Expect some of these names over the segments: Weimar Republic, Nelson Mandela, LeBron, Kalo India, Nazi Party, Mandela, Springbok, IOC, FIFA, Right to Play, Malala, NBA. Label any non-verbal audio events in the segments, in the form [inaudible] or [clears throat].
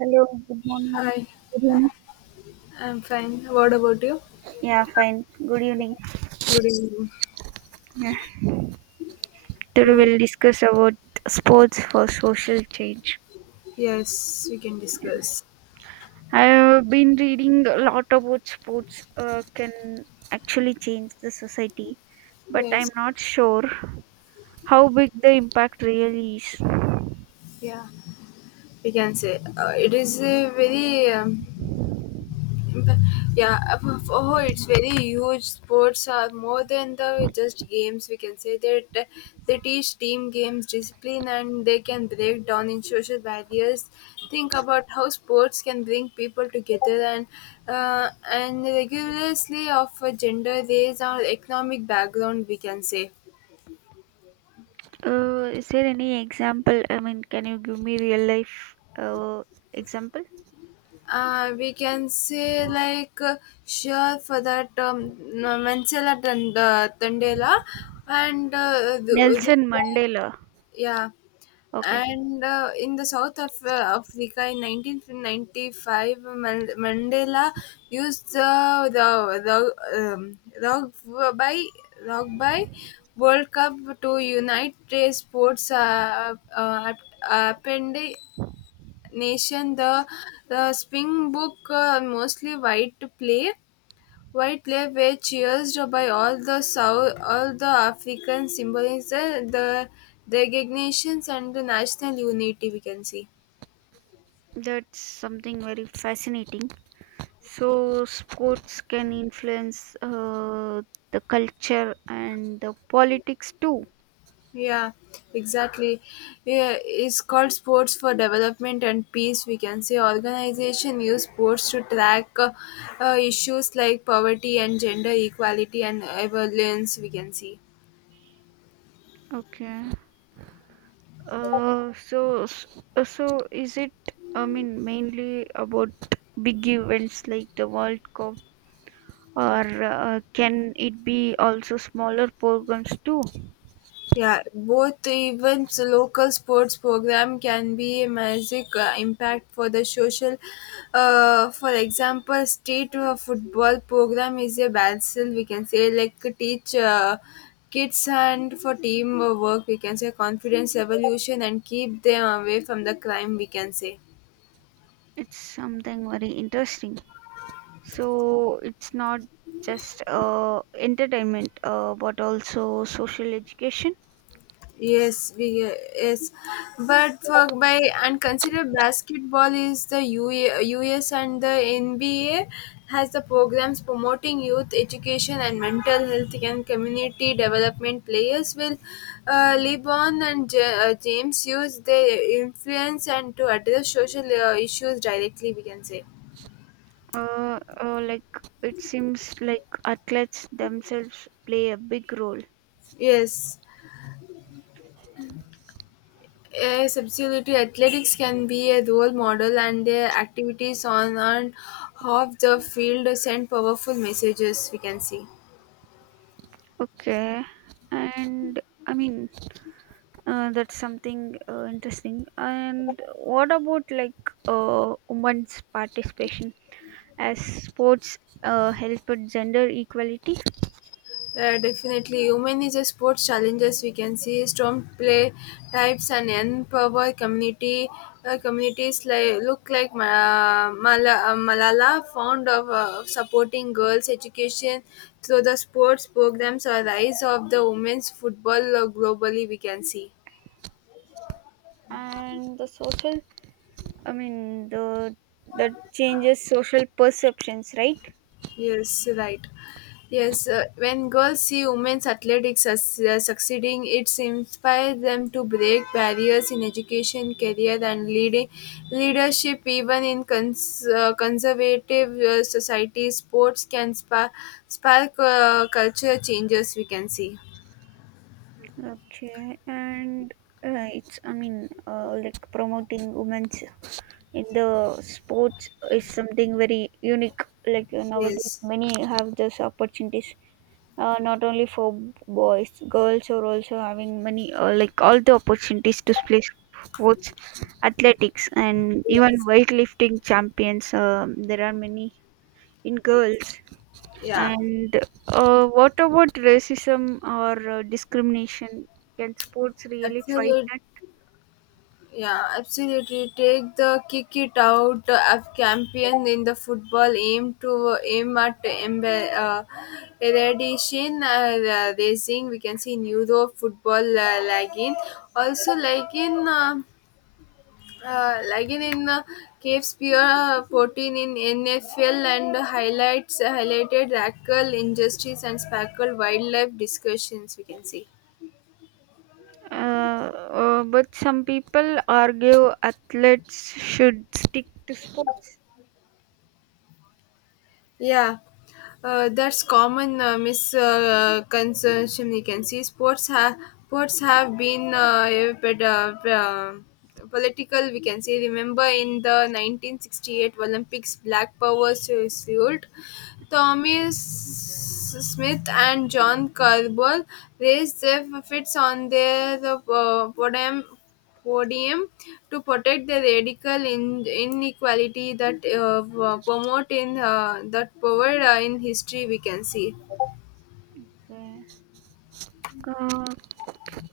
Hello, good morning. Hi, Good evening. I'm fine. What about you? Yeah, fine. Good evening. Good evening. Yeah. Today So, we'll discuss about sports for social change. yes, we can discuss. I've been reading a lot about sports can actually change the society, but I'm Yes, not sure how big the impact really is. yeah, we can say it is a very yeah, oh, it's very huge. Sports are more than the just games. We can say that they teach team games, discipline, and they can break down in social barriers. Think about how sports can bring people together and regularly of a gender, race, or economic background. We can say. Is there any example? I mean, can you give me real life example? We can say like sure for that Mansela Tandela and the Nelson Mandela. yeah, Okay, and in the South of Africa in 1995, Mandela used the rugby World Cup to unite the sports append nation. The Springbok mostly white play White Lake were cheered by all the South, all the African symbolism, the designations, and the national unity. We can see. that's something very fascinating. So, sports can influence the culture and the politics too. Yeah, exactly. Yeah, it's called sports for development and peace. We can say organization use sports to track issues like poverty and gender equality and violence. We can see. Okay. Uh, so, s- so is it? I mean, mainly about big events like the World Cup, or can it be also smaller programs too? Yeah, both events, local sports program can be a massive impact for the social. For example, state football program is a battle we can say like teach kids and for team work we can say confidence evolution and keep them away from the crime we can say. It's something very interesting. So it's not just entertainment, but also social education. Yes, we yes, but for by and consider basketball is the UA, and the NBA has the programs promoting youth education and mental health and community development. Players will LeBron and James use their influence and to address social issues directly. We can say Like it seems like athletes themselves play a big role. yes. Yes, absolutely. Athletics can be a role model, and their activities on and off the field send powerful messages. We can see. Okay, and I mean that's something interesting. And what about like women's participation as sports help with gender equality Definitely, women is a sports challenges. We can see strong play types and empower community communities like look like Malala found of supporting girls' education through the sports programs or rise of the women's football globally. We can see. and the social? I mean the that changes social perceptions, right? Yes, right. Yes, when girls see women's athletics as, succeeding, it inspires them to break barriers in education, career, and leading leadership. Even in conservative societies, sports can spark culture changes. We can see. Okay, and it's I mean like promoting women's in the sports is something very unique like nowadays Yes. many have this opportunities not only for boys girls are also having many like all the opportunities to play sports athletics and even weightlifting champions there are many in Yes. girls. Yeah. And what about racism or discrimination, can sports really fight? Absolutely. Yeah, absolutely. Take the kick it out of champion in the football. Aim at eradication racing. We can see in Euro football lagin. Also, like in Cave Spear 14 in NFL and highlights highlighted rackle injustice and spackle wildlife discussions. We can see. Uh, but some people argue athletes should stick to sports. Yeah, that's common misconception. You can see sports have been political. We can say remember in the 1968 Olympics, Black Power suit. Tommy Smith and John Carbull raised their fits on their podium podium to protect the radical inequality that promote in that power in history we can see Yeah. Uh,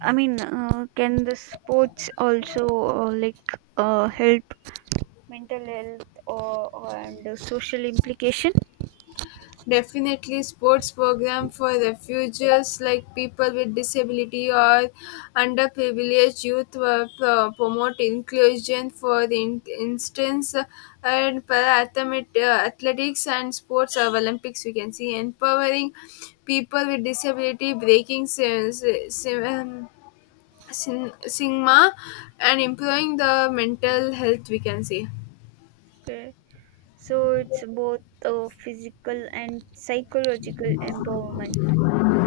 I mean, can the sports also like help mental health, or and social implication? definitely sports program for refugees like people with disability or underprivileged youth were promote inclusion for the instance and para athletics and sports of olympics we can see empowering people with disability breaking sim- sigma and improving the mental health we can say Okay. So it's both physical and psychological empowerment.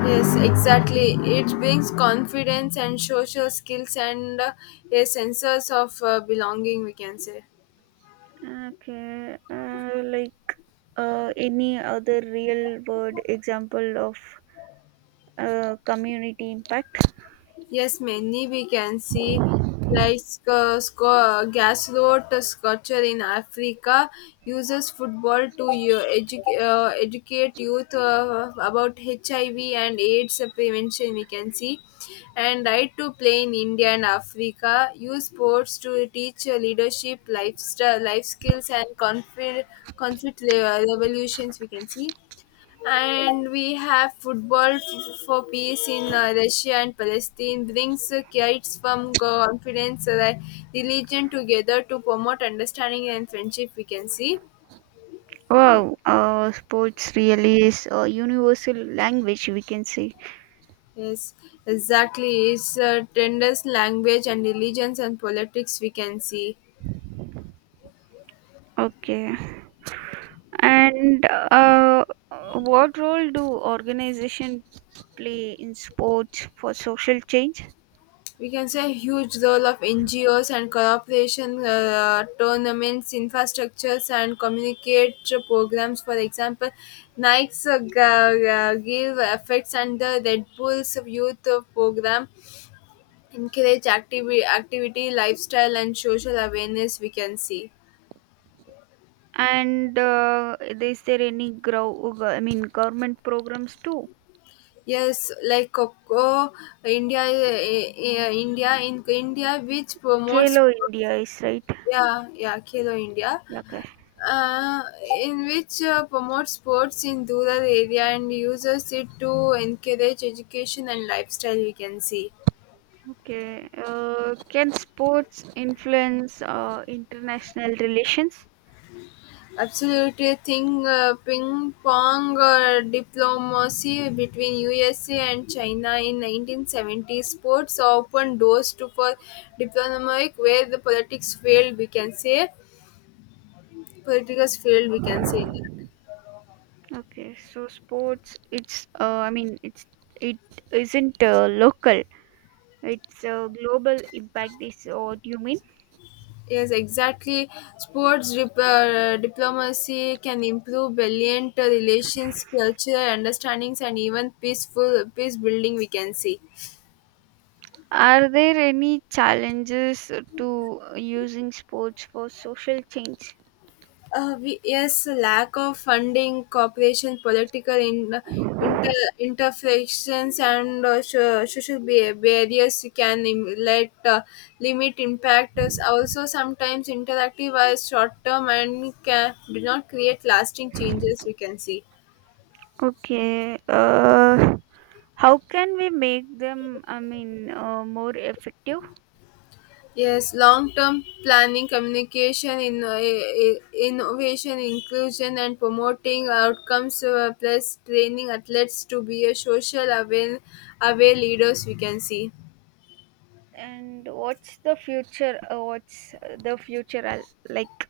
yes exactly it brings confidence and social skills and a sense of belonging we can say. Okay, like any other real world example of community impact? Yes, many we can see like gas road sculpture in Africa uses football to educate youth about HIV and AIDS prevention. We can see, and right to play in India and Africa use sports to teach leadership, lifestyle, life skills, and conflict revolutions. We can see and we have football for peace in Russia and Palestine brings kids from confidence, like, religion together to promote understanding and friendship. We can see. Wow, sports really is a universal language, we can say. Yes, exactly. It's tenders, language, and religions and politics. We can see. Okay. And what role do organizations play in sports for social change? We can say a huge role of NGOs and cooperation tournaments, infrastructures, and communicate programs. For example, Nike's Give Effects and the Red Bull's Youth Program encourage activity, lifestyle, and social awareness. We can see. And is there any grow? I mean, government programs too? Yes, like Coco, India, which promotes, Kalo India is right. yeah, yeah, Kilo India Okay. uh, in which promotes sports in rural area and uses it to encourage education and lifestyle we can see Okay. Can sports influence international relations? absolutely thing ping pong diplomacy between USA and China in 1970 sports opened doors to for diplomatic where the politics failed we can say politics failed we can say Okay, so sports, it's, I mean, it isn't local. It's a global impact. Is what you mean? Yes, exactly. Sports diplomacy can improve brilliant relations, culture, understandings, and even peace building. We can see. Are there any challenges to using sports for social change? Yes, lack of funding, cooperation, inter, interfections, and social barriers can im- let limit impact. Is Also, sometimes interactive are short term and can, do not create lasting changes. We can see. Okay, how can we make them? I mean, more effective. Yes, long term planning, communication, innovation, inclusion, and promoting outcomes, plus training athletes to be a aware leaders, we can see. And what's the future? What's the future like?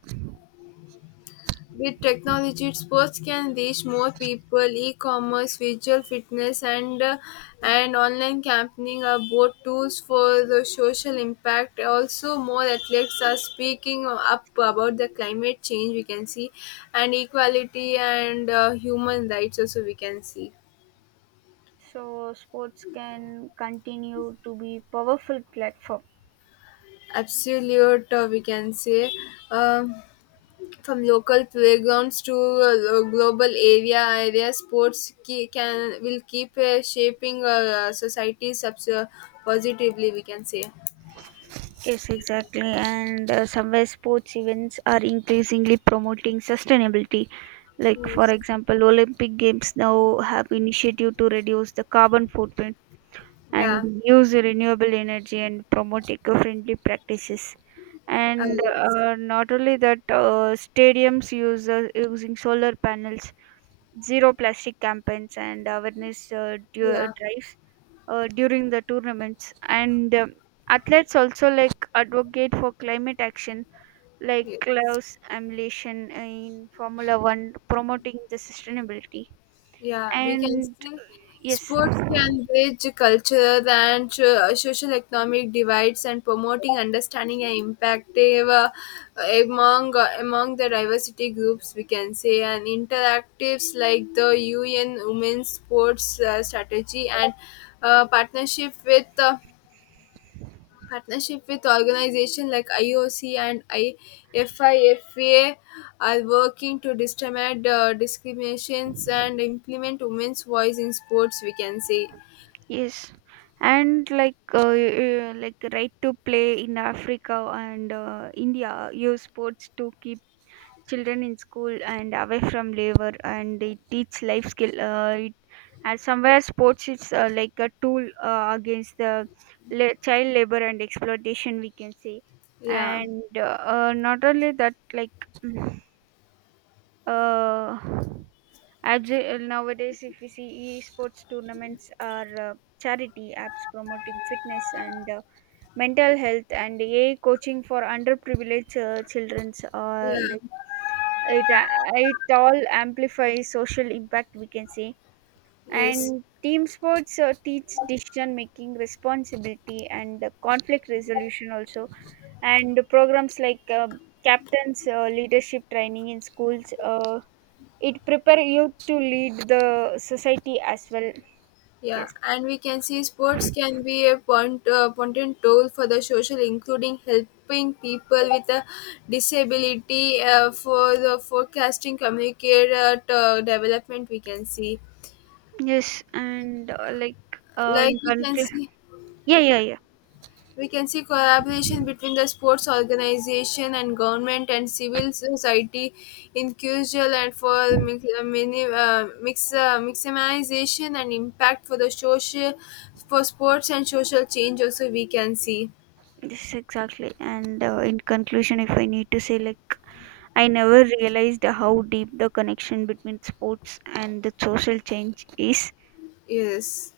With technology, sports can reach more people. E-commerce, visual fitness, and online campaigning are both tools for the social impact. Also, more athletes are speaking up about the climate change. We can see, and equality and human rights. Also, we can see So sports can continue to be powerful platform. absolute. We can say. Um, From local playgrounds to global area sports ke- can will keep shaping society positively. We can say. Yes, exactly. And somewhere sports events are increasingly promoting sustainability. Like, for Yes. example, Olympic Games now have initiative to reduce the carbon footprint Yeah. and use renewable energy and promote eco-friendly practices. And Yes. Not only that, stadiums use using solar panels, zero plastic campaigns and awareness Yeah. drives during the tournaments, and athletes also like advocate for climate action like Yeah. gloves emulation in formula 1 promoting the sustainability Yeah, we can and say yes, sports can bridge culture and social economic divides and promoting understanding and impactive among the diversity groups we can say and interactives like the UN Women's Sports Strategy and uh, partnership with uh, Partnership with organizations like IOC and IFIFA are working to determine discriminations and implement women's voice in sports, we can say. yes. And like the right to play in africa and india use sports to keep children in school and away from labor, and it teach life skill and somewhere sports is like a tool against the child labor and exploitation, we can say. Yeah, And not only that, like [clears throat] uh, as nowadays if we see e-sports tournaments are charity apps promoting fitness and mental health and a I coaching for underprivileged children, yeah, it uh, it all amplifies social impact, we can say. yes, And team sports teach decision making, responsibility and conflict resolution also. And the programs like captains leadership training in schools it prepare you to lead the society as well. yeah. Yes, And we can see sports can be a potent tool for the social, including helping people with a disability for the forecasting, communicate, development, we can see yes. And like like in we can conclusion, see yeah, yeah, yeah, We can see collaboration between the sports organization and government and civil society in crucial and for maximization and impact for the social for sports and social change also we can see yes, exactly. And in conclusion, if I need to say like I never realized how deep the connection between sports and the social change is. yes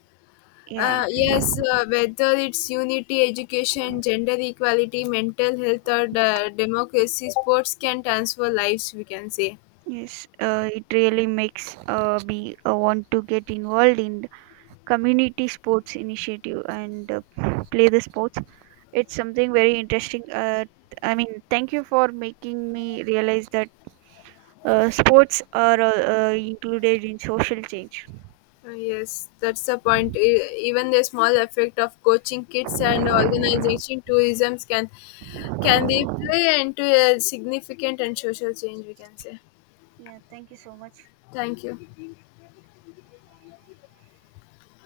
Yeah, yes, whether it's unity, education, gender equality, mental health, or the democracy, sports can transform lives, we can say. yes, it really makes me want to get involved in community sports initiative and play the sports. It's something very interesting. I mean, thank you for making me realize that sports are included in social change. Yes, that's the point. Even the small effect of coaching kids and organization tourism can they play into a significant and social change. We can say. Yeah, thank you so much. Thank you.